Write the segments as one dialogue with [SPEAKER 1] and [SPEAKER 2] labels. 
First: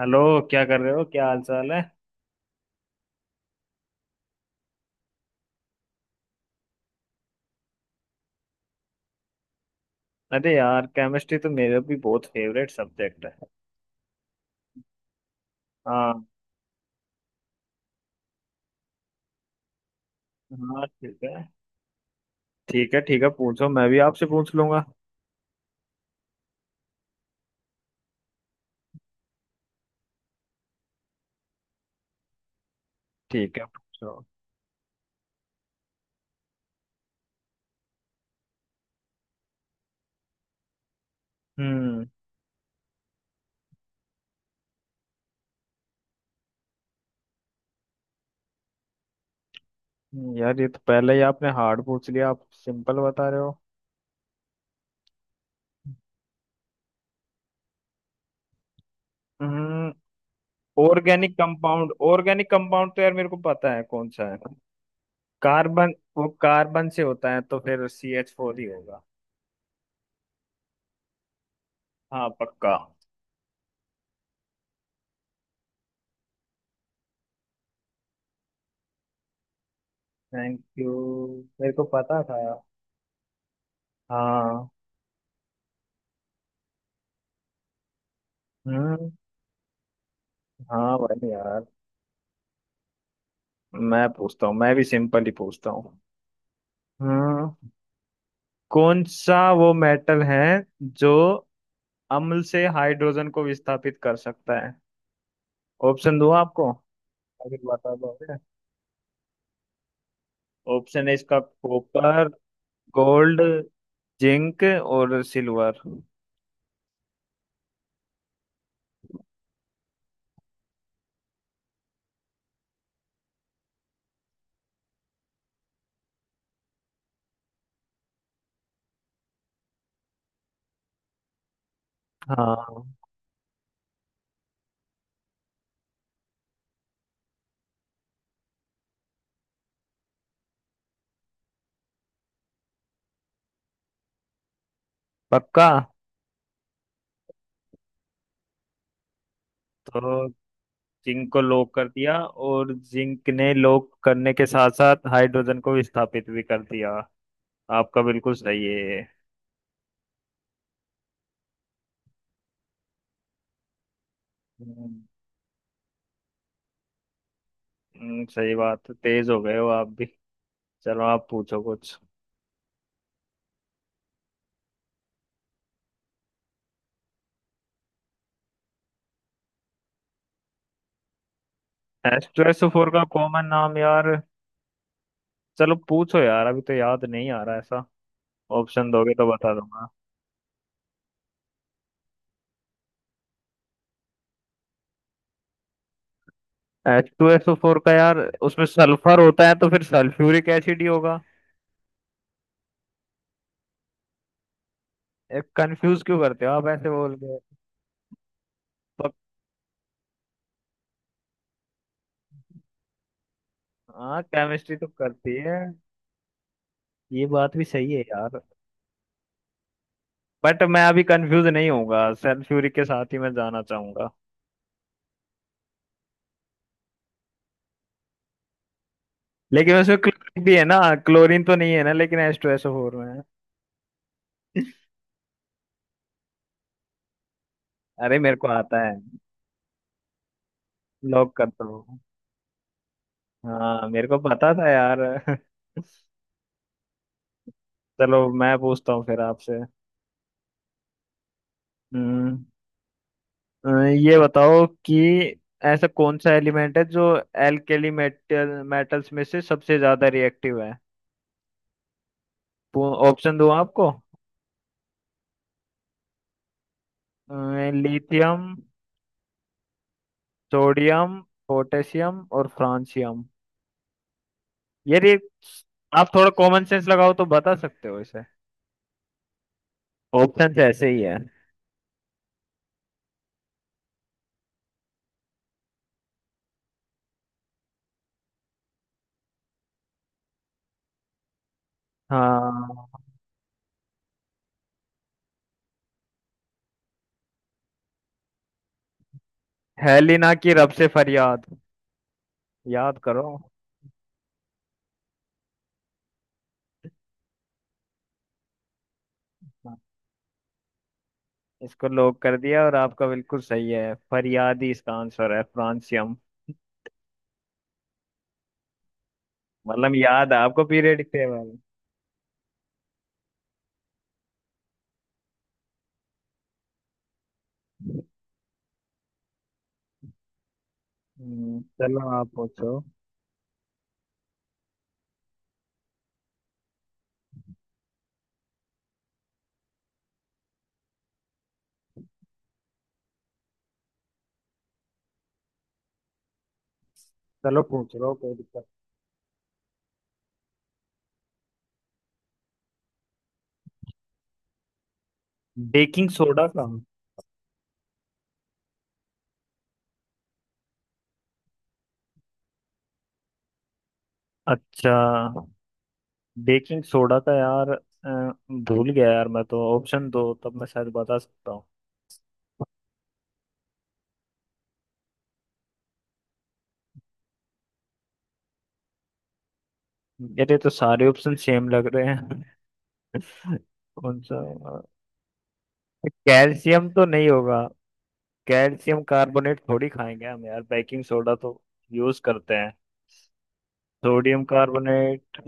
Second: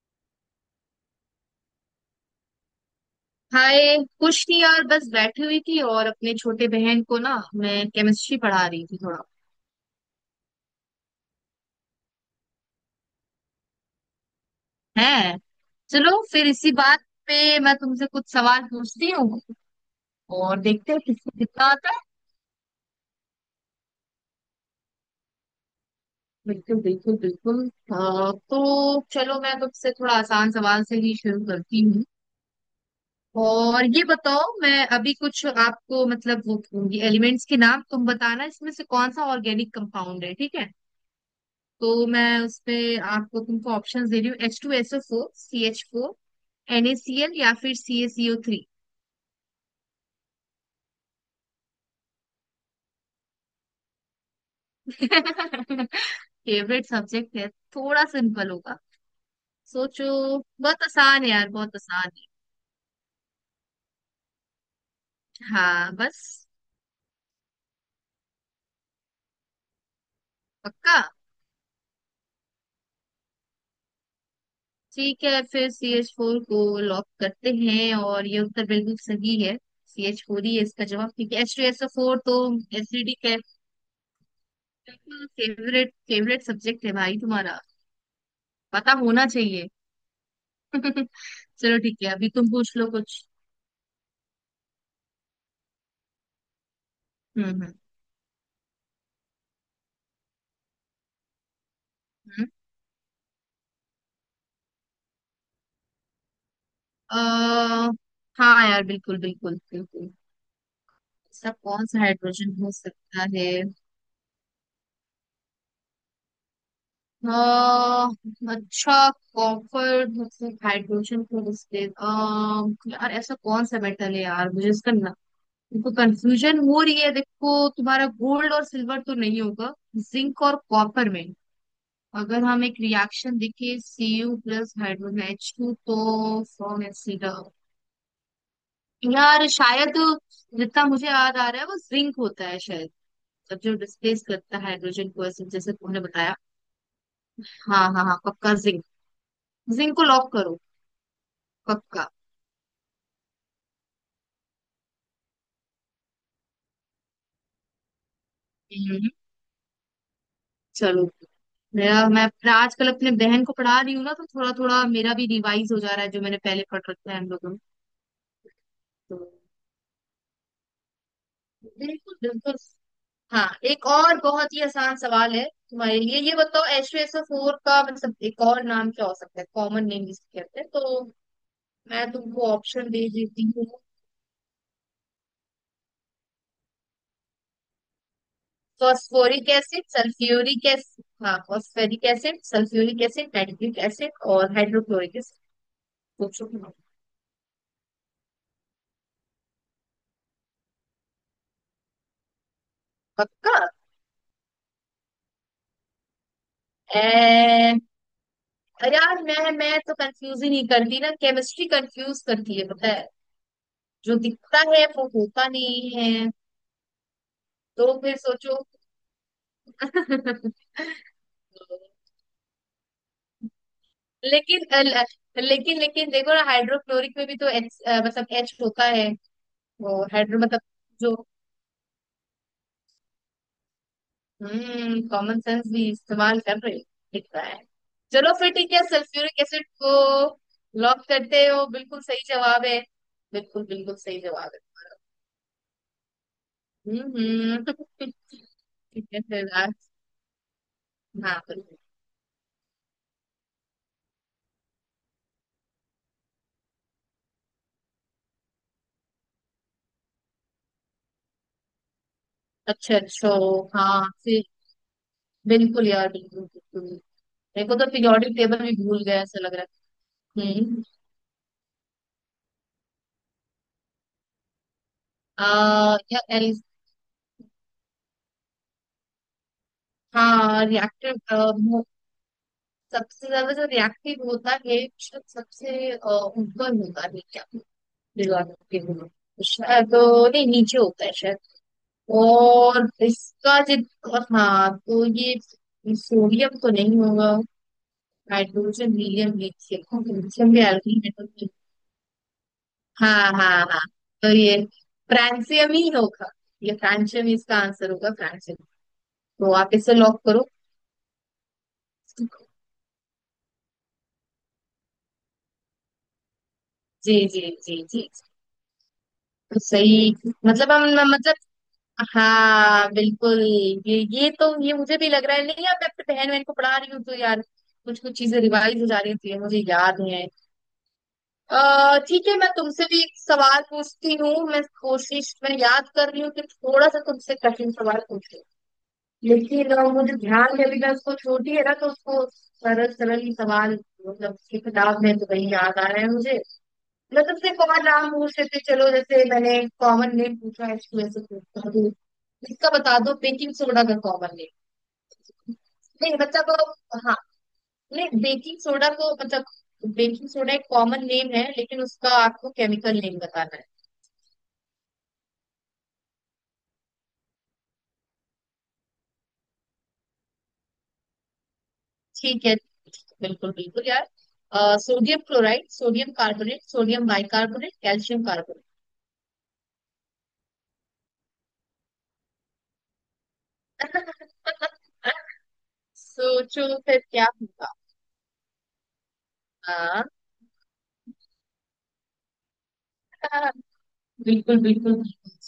[SPEAKER 1] Hello. क्या कर रहे हो? क्या हाल चाल है?
[SPEAKER 2] हाय कुछ नहीं यार, बस बैठी हुई थी और अपने छोटे बहन को ना मैं केमिस्ट्री पढ़ा रही थी थोड़ा
[SPEAKER 1] अरे यार, केमिस्ट्री तो मेरा भी बहुत फेवरेट सब्जेक्ट है।
[SPEAKER 2] है। चलो
[SPEAKER 1] हाँ।
[SPEAKER 2] फिर इसी बात पे मैं तुमसे कुछ सवाल पूछती हूँ और
[SPEAKER 1] हाँ
[SPEAKER 2] देखते हैं
[SPEAKER 1] ठीक
[SPEAKER 2] किसको
[SPEAKER 1] है।
[SPEAKER 2] कितना आता है।
[SPEAKER 1] ठीक है, ठीक है, पूछो। मैं भी आपसे पूछ लूंगा।
[SPEAKER 2] बिल्कुल बिल्कुल बिल्कुल। तो चलो मैं तुमसे थोड़ा आसान सवाल से ही शुरू करती हूँ।
[SPEAKER 1] ठीक है,
[SPEAKER 2] और ये
[SPEAKER 1] पूछो।
[SPEAKER 2] बताओ, मैं अभी कुछ आपको मतलब वो एलिमेंट्स के नाम तुम बताना, इसमें से कौन सा ऑर्गेनिक कंपाउंड है, ठीक है। तो
[SPEAKER 1] हम्म।
[SPEAKER 2] मैं उसपे आपको तुमको ऑप्शंस दे रही हूँ, H two S O four, C H four, N A C L, या फिर C A C O three.
[SPEAKER 1] यार ये तो पहले ही आपने हार्ड पूछ लिया। आप सिंपल बता रहे हो।
[SPEAKER 2] फेवरेट सब्जेक्ट है, थोड़ा सिंपल होगा।
[SPEAKER 1] हम्म।
[SPEAKER 2] सोचो, बहुत आसान है यार, बहुत आसान
[SPEAKER 1] ऑर्गेनिक कंपाउंड तो यार मेरे को पता है कौन सा है।
[SPEAKER 2] है। हाँ
[SPEAKER 1] कार्बन।
[SPEAKER 2] बस,
[SPEAKER 1] वो कार्बन से होता है तो फिर सी एच फोर ही होगा।
[SPEAKER 2] पक्का।
[SPEAKER 1] हाँ, पक्का।
[SPEAKER 2] ठीक है, फिर सी एच फोर को लॉक करते हैं और ये उत्तर बिल्कुल सही है। सी एच फोर ही
[SPEAKER 1] थैंक
[SPEAKER 2] है इसका
[SPEAKER 1] यू।
[SPEAKER 2] जवाब, क्योंकि एच टू
[SPEAKER 1] मेरे
[SPEAKER 2] एस
[SPEAKER 1] को
[SPEAKER 2] ओ फोर
[SPEAKER 1] पता था।
[SPEAKER 2] तो एसिडिक है।
[SPEAKER 1] हाँ।
[SPEAKER 2] फेवरेट फेवरेट सब्जेक्ट है भाई तुम्हारा, पता
[SPEAKER 1] हम्म।
[SPEAKER 2] होना चाहिए।
[SPEAKER 1] हाँ
[SPEAKER 2] चलो
[SPEAKER 1] भाई यार।
[SPEAKER 2] ठीक है, अभी तुम पूछ लो कुछ।
[SPEAKER 1] मैं पूछता हूँ। मैं भी सिंपल ही पूछता हूँ।
[SPEAKER 2] हम्म
[SPEAKER 1] हाँ।
[SPEAKER 2] हम्म
[SPEAKER 1] कौन सा वो मेटल है जो अम्ल
[SPEAKER 2] हम्म।
[SPEAKER 1] से हाइड्रोजन को विस्थापित कर सकता है? ऑप्शन दूँ आपको अगर
[SPEAKER 2] अ,
[SPEAKER 1] बता दोगे?
[SPEAKER 2] हाँ यार, बिल्कुल बिल्कुल बिल्कुल।
[SPEAKER 1] ऑप्शन है इसका
[SPEAKER 2] ऐसा कौन सा
[SPEAKER 1] कॉपर,
[SPEAKER 2] हाइड्रोजन हो सकता
[SPEAKER 1] गोल्ड,
[SPEAKER 2] है।
[SPEAKER 1] जिंक और सिल्वर।
[SPEAKER 2] अ, अच्छा, कॉपर मतलब हाइड्रोजन को रिश्ते। यार ऐसा कौन सा मेटल है यार, मुझे इसका ना, तुमको कंफ्यूजन हो रही है। देखो तुम्हारा गोल्ड और सिल्वर तो नहीं होगा, जिंक और कॉपर में। अगर हम एक
[SPEAKER 1] हाँ,
[SPEAKER 2] रिएक्शन देखें Cu प्लस हाइड्रोजन H2 तो फॉर्म। यार शायद जितना मुझे याद आ रहा है, वो जिंक होता है शायद, जब जो डिस्प्लेस करता है हाइड्रोजन को, ऐसे
[SPEAKER 1] पक्का।
[SPEAKER 2] जैसे तुमने बताया। हाँ हाँ हाँ, पक्का जिंक, जिंक को
[SPEAKER 1] तो
[SPEAKER 2] लॉक करो।
[SPEAKER 1] जिंक को लॉक कर
[SPEAKER 2] पक्का।
[SPEAKER 1] दिया, और जिंक ने लॉक करने के साथ साथ हाइड्रोजन को विस्थापित भी कर दिया। आपका बिल्कुल सही
[SPEAKER 2] हम्म, चलो। मेरा मैं आजकल अपने बहन को पढ़ा रही हूँ ना, तो थोड़ा थोड़ा
[SPEAKER 1] है।
[SPEAKER 2] मेरा भी रिवाइज हो जा रहा है जो मैंने पहले पढ़ रखा है हम लोगों ने।
[SPEAKER 1] सही बात है।
[SPEAKER 2] तो
[SPEAKER 1] तेज हो गए हो आप भी। चलो आप पूछो कुछ।
[SPEAKER 2] बिल्कुल बिल्कुल। हाँ एक और बहुत ही आसान सवाल है तुम्हारे लिए, ये बताओ H two S O four का मतलब एक और नाम क्या हो सकता है, कॉमन नेम जिसे कहते हैं। तो मैं
[SPEAKER 1] एच टू
[SPEAKER 2] तुमको
[SPEAKER 1] एस फोर
[SPEAKER 2] ऑप्शन
[SPEAKER 1] का
[SPEAKER 2] दे
[SPEAKER 1] कॉमन
[SPEAKER 2] देती हूँ,
[SPEAKER 1] नाम यार। चलो पूछो यार, अभी तो याद नहीं आ रहा ऐसा। ऑप्शन दोगे तो
[SPEAKER 2] फॉस्फोरिक
[SPEAKER 1] बता
[SPEAKER 2] एसिड,
[SPEAKER 1] दूंगा।
[SPEAKER 2] सल्फ्यूरिक एसिड, हाँ phosphoric acid, sulphuric acid, nitric acid और हाइड्रोक्लोरिक एसिड। सोचो।
[SPEAKER 1] एच टू एस फोर का यार। उसमें सल्फर होता है तो फिर सल्फ्यूरिक एसिड ही होगा।
[SPEAKER 2] पक्का।
[SPEAKER 1] एक कंफ्यूज क्यों करते हो आप ऐसे
[SPEAKER 2] ए,
[SPEAKER 1] बोल के?
[SPEAKER 2] अरे
[SPEAKER 1] पक-
[SPEAKER 2] यार, मैं तो कंफ्यूज ही नहीं करती ना, केमिस्ट्री कंफ्यूज करती है पता है। जो
[SPEAKER 1] हाँ,
[SPEAKER 2] दिखता
[SPEAKER 1] केमिस्ट्री
[SPEAKER 2] है
[SPEAKER 1] तो
[SPEAKER 2] वो
[SPEAKER 1] करती
[SPEAKER 2] होता
[SPEAKER 1] है।
[SPEAKER 2] नहीं है।
[SPEAKER 1] ये बात भी सही
[SPEAKER 2] तो
[SPEAKER 1] है
[SPEAKER 2] फिर
[SPEAKER 1] यार।
[SPEAKER 2] सोचो।
[SPEAKER 1] बट मैं अभी कंफ्यूज नहीं होऊंगा, सल्फ्यूरिक के साथ ही मैं जाना चाहूंगा।
[SPEAKER 2] लेकिन अल- लेकिन लेकिन देखो ना, हाइड्रोक्लोरिक में भी तो एच, मतलब एच होता है।
[SPEAKER 1] लेकिन उसमें
[SPEAKER 2] वो हाइड्रो
[SPEAKER 1] क्लोरीन भी
[SPEAKER 2] मतलब
[SPEAKER 1] है ना।
[SPEAKER 2] जो।
[SPEAKER 1] क्लोरीन तो नहीं है ना, लेकिन एच टू एस फोर में है।
[SPEAKER 2] हम्म, कॉमन सेंस भी इस्तेमाल कर रहे हो, दिख रहा है।
[SPEAKER 1] अरे
[SPEAKER 2] चलो
[SPEAKER 1] मेरे को
[SPEAKER 2] फिर ठीक
[SPEAKER 1] आता
[SPEAKER 2] है,
[SPEAKER 1] है।
[SPEAKER 2] सल्फ्यूरिक एसिड को लॉक
[SPEAKER 1] लॉक
[SPEAKER 2] करते
[SPEAKER 1] करता
[SPEAKER 2] हो,
[SPEAKER 1] हूँ।
[SPEAKER 2] बिल्कुल सही जवाब है। बिल्कुल
[SPEAKER 1] हाँ,
[SPEAKER 2] बिल्कुल
[SPEAKER 1] मेरे को
[SPEAKER 2] सही जवाब
[SPEAKER 1] पता
[SPEAKER 2] है।
[SPEAKER 1] था यार।
[SPEAKER 2] हम्म।
[SPEAKER 1] चलो मैं पूछता हूँ
[SPEAKER 2] ठीक
[SPEAKER 1] फिर
[SPEAKER 2] है फिर
[SPEAKER 1] आपसे।
[SPEAKER 2] आज, हाँ बिल्कुल।
[SPEAKER 1] हम्म। ये बताओ कि ऐसा कौन सा एलिमेंट है जो एल्केली मेटल्स में से सबसे ज्यादा रिएक्टिव है?
[SPEAKER 2] अच्छा अच्छा।
[SPEAKER 1] ऑप्शन दूँ आपको?
[SPEAKER 2] हाँ फिर बिल्कुल यार, बिल्कुल बिल्कुल। मेरे को तो पीरियोडिक
[SPEAKER 1] लिथियम,
[SPEAKER 2] टेबल भी भूल गया ऐसा लग रहा है। हम्म।
[SPEAKER 1] सोडियम, पोटेशियम और फ्रांसियम। यार ये रे, आप
[SPEAKER 2] या
[SPEAKER 1] थोड़ा
[SPEAKER 2] एल।
[SPEAKER 1] कॉमन सेंस लगाओ तो बता सकते हो इसे। ऑप्शन
[SPEAKER 2] हाँ
[SPEAKER 1] ऐसे ही है।
[SPEAKER 2] रिएक्टिव, सबसे ज्यादा जो रिएक्टिव होता है, शायद सबसे ऊपर होता है। दिलवा सकती हूँ, शायद तो नहीं, नीचे होता है शायद। और
[SPEAKER 1] हाँ।
[SPEAKER 2] इसका जित, और हाँ तो ये सोडियम तो नहीं होगा। हाइड्रोजन, हीलियम, लिथियम,
[SPEAKER 1] हेलिना की
[SPEAKER 2] लिथियम भी
[SPEAKER 1] रब से
[SPEAKER 2] एल्किल है तो
[SPEAKER 1] फरियाद,
[SPEAKER 2] फिर।
[SPEAKER 1] याद करो।
[SPEAKER 2] हाँ हाँ हाँ, तो ये फ्रांसियम ही होगा। ये फ्रांसियम ही इसका आंसर होगा, फ्रांसियम। तो आप
[SPEAKER 1] हाँ,
[SPEAKER 2] इसे लॉक करो।
[SPEAKER 1] इसको लॉक कर दिया, और आपका बिल्कुल सही है। फरियाद ही इसका आंसर है, फ्रांसियम।
[SPEAKER 2] जी जी, जी जी। तो
[SPEAKER 1] मतलब
[SPEAKER 2] सही
[SPEAKER 1] याद है आपको
[SPEAKER 2] मतलब हम
[SPEAKER 1] पीरियडिक
[SPEAKER 2] मतलब।
[SPEAKER 1] टेबल।
[SPEAKER 2] हाँ बिल्कुल, ये तो ये मुझे भी लग रहा है, नहीं अब मैं अपनी बहन बहन को पढ़ा रही हूँ तो यार कुछ कुछ चीजें रिवाइज हो जा रही थी, मुझे याद है। अः
[SPEAKER 1] चलो
[SPEAKER 2] ठीक
[SPEAKER 1] आप
[SPEAKER 2] है, मैं
[SPEAKER 1] पूछो।
[SPEAKER 2] तुमसे भी एक सवाल पूछती हूँ, मैं कोशिश, मैं याद कर रही हूँ कि थोड़ा सा तुमसे कठिन सवाल पूछूं, लेकिन मुझे ध्यान में अभी, मैं उसको छोटी है ना, तो उसको सरल सरल ही सवाल, मतलब उसकी किताब में तो वही याद आ रहा है मुझे। मैं तुमसे
[SPEAKER 1] चलो
[SPEAKER 2] कॉमन
[SPEAKER 1] पूछ
[SPEAKER 2] नाम
[SPEAKER 1] लो, कोई
[SPEAKER 2] पूछ लेते
[SPEAKER 1] दिक्कत।
[SPEAKER 2] चलो, जैसे मैंने कॉमन नेम पूछा है ऐसे पूछता। इसका बता दो, बेकिंग सोडा का कॉमन नेम।
[SPEAKER 1] बेकिंग
[SPEAKER 2] नहीं
[SPEAKER 1] सोडा का?
[SPEAKER 2] मतलब, हाँ, नहीं बेकिंग सोडा को मतलब, बेकिंग सोडा एक कॉमन नेम है, लेकिन उसका आपको केमिकल नेम बताना है।
[SPEAKER 1] अच्छा। बेकिंग सोडा का यार, भूल गया यार। मैं तो ऑप्शन दो तब मैं शायद बता सकता हूँ।
[SPEAKER 2] ठीक है, बिल्कुल बिल्कुल यार। Sodium chloride, sodium carbonate, sodium bicarbonate, calcium carbonate.
[SPEAKER 1] मेरे तो सारे ऑप्शन सेम लग रहे हैं। कौन सा?
[SPEAKER 2] सोचो
[SPEAKER 1] कैल्शियम
[SPEAKER 2] फिर
[SPEAKER 1] तो
[SPEAKER 2] क्या
[SPEAKER 1] नहीं होगा।
[SPEAKER 2] होगा।
[SPEAKER 1] कैल्शियम कार्बोनेट थोड़ी
[SPEAKER 2] हाँ।
[SPEAKER 1] खाएंगे हम यार, बेकिंग सोडा तो यूज करते हैं।
[SPEAKER 2] हाँ,
[SPEAKER 1] सोडियम
[SPEAKER 2] बिल्कुल बिल्कुल बिल्कुल।
[SPEAKER 1] Carbonate,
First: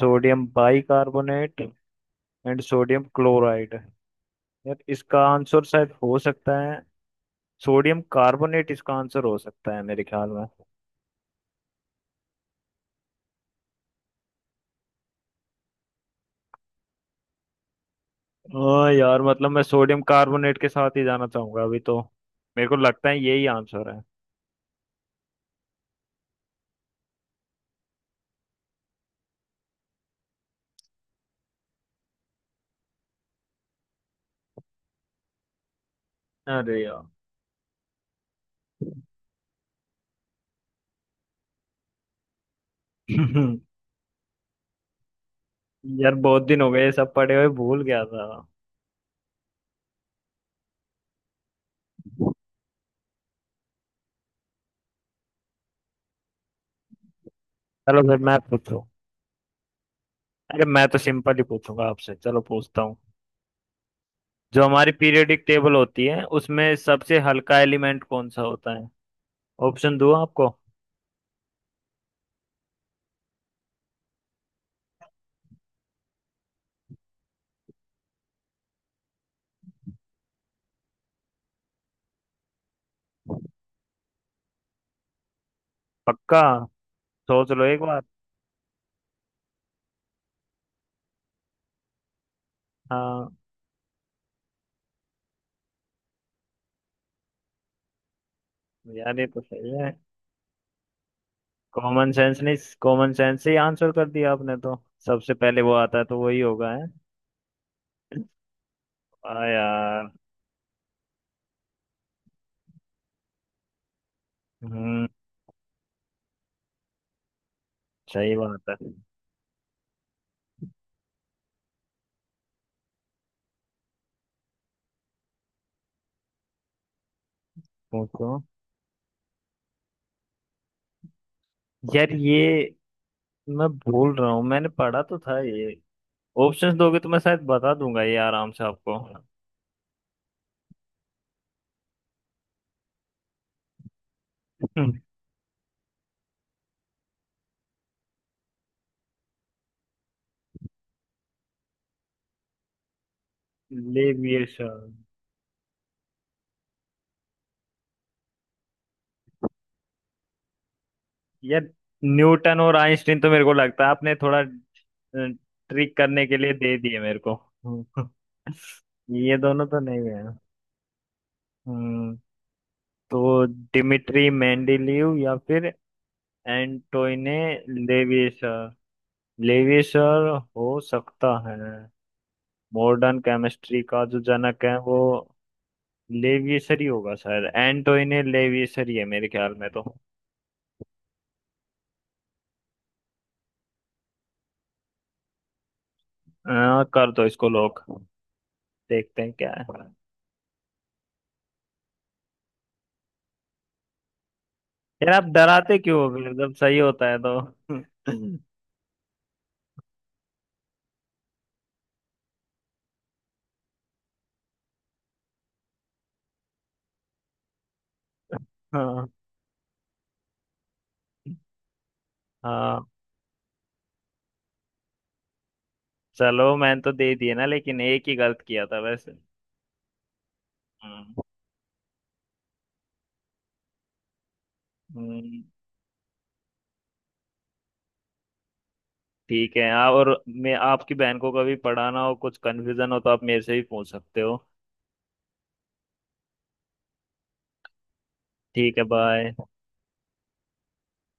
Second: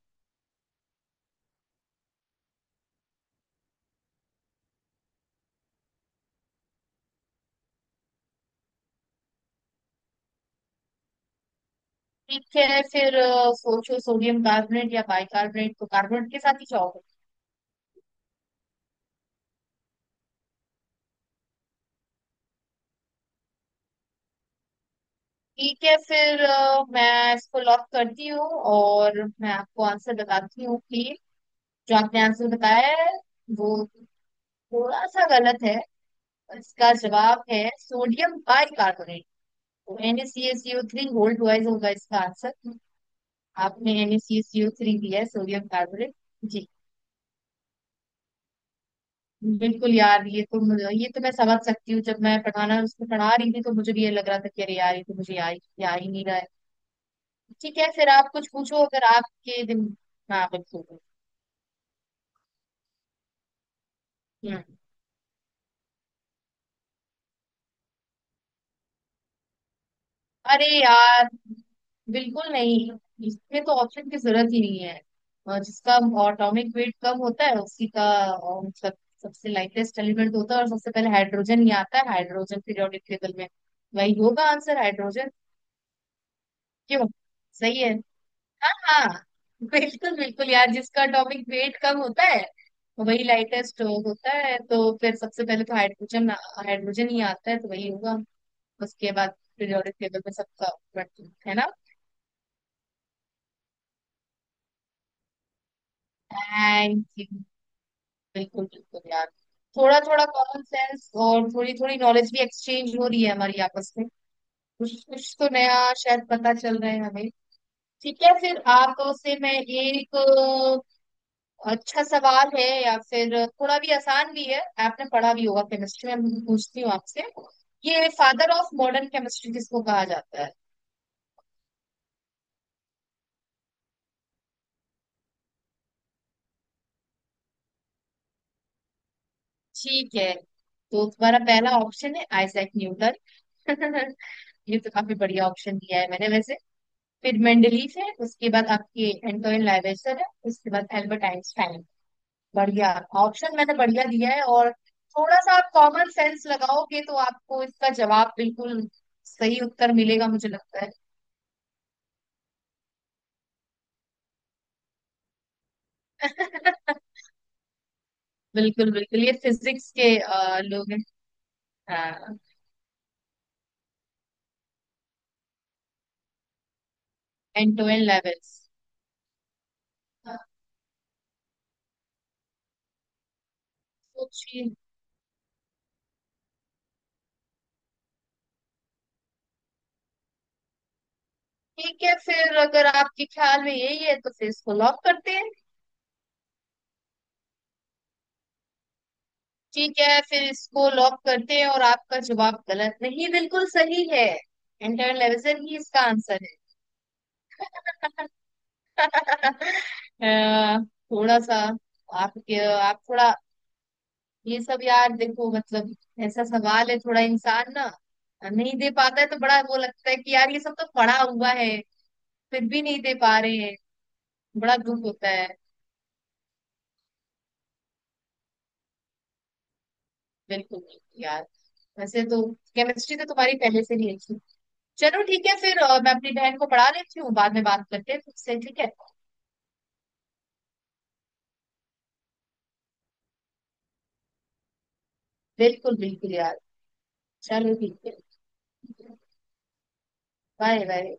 [SPEAKER 1] sodium bicarbonate and sodium chloride. यार इसका आंसर शायद हो सकता है सोडियम कार्बोनेट। इसका आंसर हो सकता है मेरे ख्याल में।
[SPEAKER 2] ठीक है फिर सोचो, सोडियम कार्बोनेट या बाइकार्बोनेट, तो कार्बोनेट के साथ ही जाओ।
[SPEAKER 1] ओ यार, मतलब मैं सोडियम कार्बोनेट के साथ ही जाना चाहूंगा अभी तो। मेरे को लगता है यही आंसर है।
[SPEAKER 2] ठीक है फिर मैं इसको लॉक करती हूँ, और मैं आपको आंसर बताती हूँ कि जो आपने आंसर बताया है वो थोड़ा सा गलत है।
[SPEAKER 1] अरे
[SPEAKER 2] इसका
[SPEAKER 1] यार।
[SPEAKER 2] जवाब है सोडियम बाइकार्बोनेट। तो NaCl3 गोल्ड वाइज होगा इसका आंसर। आपने NaCl3 दिया है सोडियम कार्बोनेट।
[SPEAKER 1] यार बहुत दिन
[SPEAKER 2] जी।
[SPEAKER 1] हो गए ये सब पढ़े हुए, भूल गया था।
[SPEAKER 2] बिल्कुल यार, ये तो मुझे, ये तो मैं समझ सकती हूँ, जब मैं पढ़ाना उसको पढ़ा रही थी तो मुझे भी ये लग रहा था कि अरे यार ये तो मुझे आ ही नहीं रहा है। ठीक है
[SPEAKER 1] चलो
[SPEAKER 2] फिर
[SPEAKER 1] फिर
[SPEAKER 2] आप
[SPEAKER 1] मैं
[SPEAKER 2] कुछ
[SPEAKER 1] पूछूं।
[SPEAKER 2] पूछो, अगर आपके दिन। हाँ
[SPEAKER 1] अरे, मैं तो
[SPEAKER 2] बिल्कुल।
[SPEAKER 1] सिंपल ही पूछूंगा आपसे, चलो पूछता हूँ। जो
[SPEAKER 2] हम्म।
[SPEAKER 1] हमारी पीरियोडिक टेबल होती है उसमें सबसे हल्का एलिमेंट कौन सा होता है? ऑप्शन दूँ आपको?
[SPEAKER 2] अरे यार, बिल्कुल नहीं, इसमें तो ऑप्शन की जरूरत ही नहीं है। जिसका एटॉमिक वेट कम होता है उसी का, मतलब सबसे लाइटेस्ट एलिमेंट होता है, और सबसे पहले हाइड्रोजन ही आता है, हाइड्रोजन पीरियोडिक टेबल में। वही होगा आंसर, हाइड्रोजन।
[SPEAKER 1] पक्का?
[SPEAKER 2] क्यों,
[SPEAKER 1] सोच लो एक
[SPEAKER 2] सही है।
[SPEAKER 1] बार।
[SPEAKER 2] हाँ बिल्कुल बिल्कुल यार, जिसका टॉपिक वेट कम होता है वही
[SPEAKER 1] हाँ
[SPEAKER 2] लाइटेस्ट स्ट्रोक होता है। तो फिर सबसे पहले तो हाइड्रोजन हाइड्रोजन ही आता है, तो वही होगा। उसके
[SPEAKER 1] यार, ये
[SPEAKER 2] बाद
[SPEAKER 1] तो सही है।
[SPEAKER 2] पीरियोडिक टेबल में सबका बढ़ती है ना।
[SPEAKER 1] कॉमन सेंस नहीं, कॉमन सेंस से ही आंसर कर दिया आपने तो। सबसे पहले वो आता है तो वही होगा है।
[SPEAKER 2] Thank you. बिल्कुल बिल्कुल यार,
[SPEAKER 1] आ
[SPEAKER 2] थोड़ा
[SPEAKER 1] यार।
[SPEAKER 2] थोड़ा कॉमन सेंस और थोड़ी थोड़ी नॉलेज भी एक्सचेंज हो रही है हमारी आपस में। कुछ
[SPEAKER 1] हम्म।
[SPEAKER 2] कुछ तो नया शायद पता चल रहा है हमें। ठीक है
[SPEAKER 1] सही बात
[SPEAKER 2] फिर
[SPEAKER 1] है।
[SPEAKER 2] आप से मैं एक अच्छा सवाल है, या फिर थोड़ा भी आसान भी है। आपने पढ़ा भी होगा केमिस्ट्री में। मैं पूछती हूँ आपसे, ये
[SPEAKER 1] पूछो।
[SPEAKER 2] फादर ऑफ मॉडर्न केमिस्ट्री किसको कहा जाता है।
[SPEAKER 1] यार ये मैं भूल रहा हूँ। मैंने पढ़ा तो था ये। ऑप्शंस दोगे तो मैं शायद बता दूंगा ये आराम से आपको।
[SPEAKER 2] ठीक है, तो तुम्हारा पहला ऑप्शन है आइजैक न्यूटन। ये तो काफी बढ़िया ऑप्शन दिया है मैंने वैसे। फिर मेंडलीफ है, उसके बाद आपके एंटोइन लावेजर है, उसके बाद एल्बर्ट आइंस्टाइन। बढ़िया ऑप्शन मैंने बढ़िया दिया है, और
[SPEAKER 1] लेविएशन।
[SPEAKER 2] थोड़ा सा आप कॉमन सेंस लगाओगे तो आपको इसका जवाब बिल्कुल सही उत्तर मिलेगा मुझे लगता
[SPEAKER 1] यार, न्यूटन और आइंस्टीन तो मेरे को लगता है आपने थोड़ा ट्रिक करने
[SPEAKER 2] है।
[SPEAKER 1] के लिए दे दिए मेरे को। हम्म,
[SPEAKER 2] बिल्कुल बिल्कुल, ये
[SPEAKER 1] ये दोनों तो
[SPEAKER 2] फिजिक्स
[SPEAKER 1] नहीं
[SPEAKER 2] के
[SPEAKER 1] है।
[SPEAKER 2] लोग हैं।
[SPEAKER 1] हम्म, तो डिमिट्री मेंडेलीव या फिर एंटोइने
[SPEAKER 2] एंड टू एंड लेवल्स।
[SPEAKER 1] लेविसर। लेविसर हो सकता है। मॉडर्न केमिस्ट्री का जो
[SPEAKER 2] सोचिए।
[SPEAKER 1] जनक है वो लेविसर ही होगा शायद, एंटोइने लेविसर ही है मेरे ख्याल में तो।
[SPEAKER 2] ठीक है फिर, अगर आपके ख्याल में यही है तो फिर इसको लॉक करते हैं।
[SPEAKER 1] कर दो इसको लोग, देखते हैं क्या है।
[SPEAKER 2] ठीक है फिर इसको लॉक करते हैं, और आपका जवाब गलत नहीं, बिल्कुल सही है।
[SPEAKER 1] यार
[SPEAKER 2] एंटर
[SPEAKER 1] आप
[SPEAKER 2] लेवजन ही
[SPEAKER 1] डराते क्यों
[SPEAKER 2] इसका
[SPEAKER 1] हो फिर,
[SPEAKER 2] आंसर
[SPEAKER 1] जब
[SPEAKER 2] है।
[SPEAKER 1] सही होता है तो।
[SPEAKER 2] अ, थोड़ा सा आपके आप थोड़ा ये सब यार, देखो मतलब ऐसा सवाल है, थोड़ा इंसान ना नहीं दे
[SPEAKER 1] हाँ,
[SPEAKER 2] पाता है तो बड़ा वो लगता है कि यार ये सब तो पढ़ा हुआ है, फिर भी
[SPEAKER 1] हाँ।
[SPEAKER 2] नहीं दे पा रहे हैं, बड़ा दुख होता है।
[SPEAKER 1] चलो मैंने तो दे दिए ना, लेकिन एक ही गलत किया था वैसे।
[SPEAKER 2] बिल्कुल
[SPEAKER 1] हम्म।
[SPEAKER 2] बिल्कुल यार। वैसे तो केमिस्ट्री तो तुम्हारी पहले से ही अच्छी। चलो
[SPEAKER 1] हम्म,
[SPEAKER 2] ठीक है फिर मैं अपनी बहन को पढ़ा लेती हूँ, बाद में बात करते हैं तुमसे, ठीक है।
[SPEAKER 1] ठीक है, आप और मैं आपकी बहन को कभी पढ़ाना हो, कुछ कन्फ्यूजन हो तो आप मेरे से ही पूछ सकते हो।
[SPEAKER 2] बिल्कुल बिल्कुल यार। चलो ठीक है।
[SPEAKER 1] ठीक है, बाय।
[SPEAKER 2] Bye bye.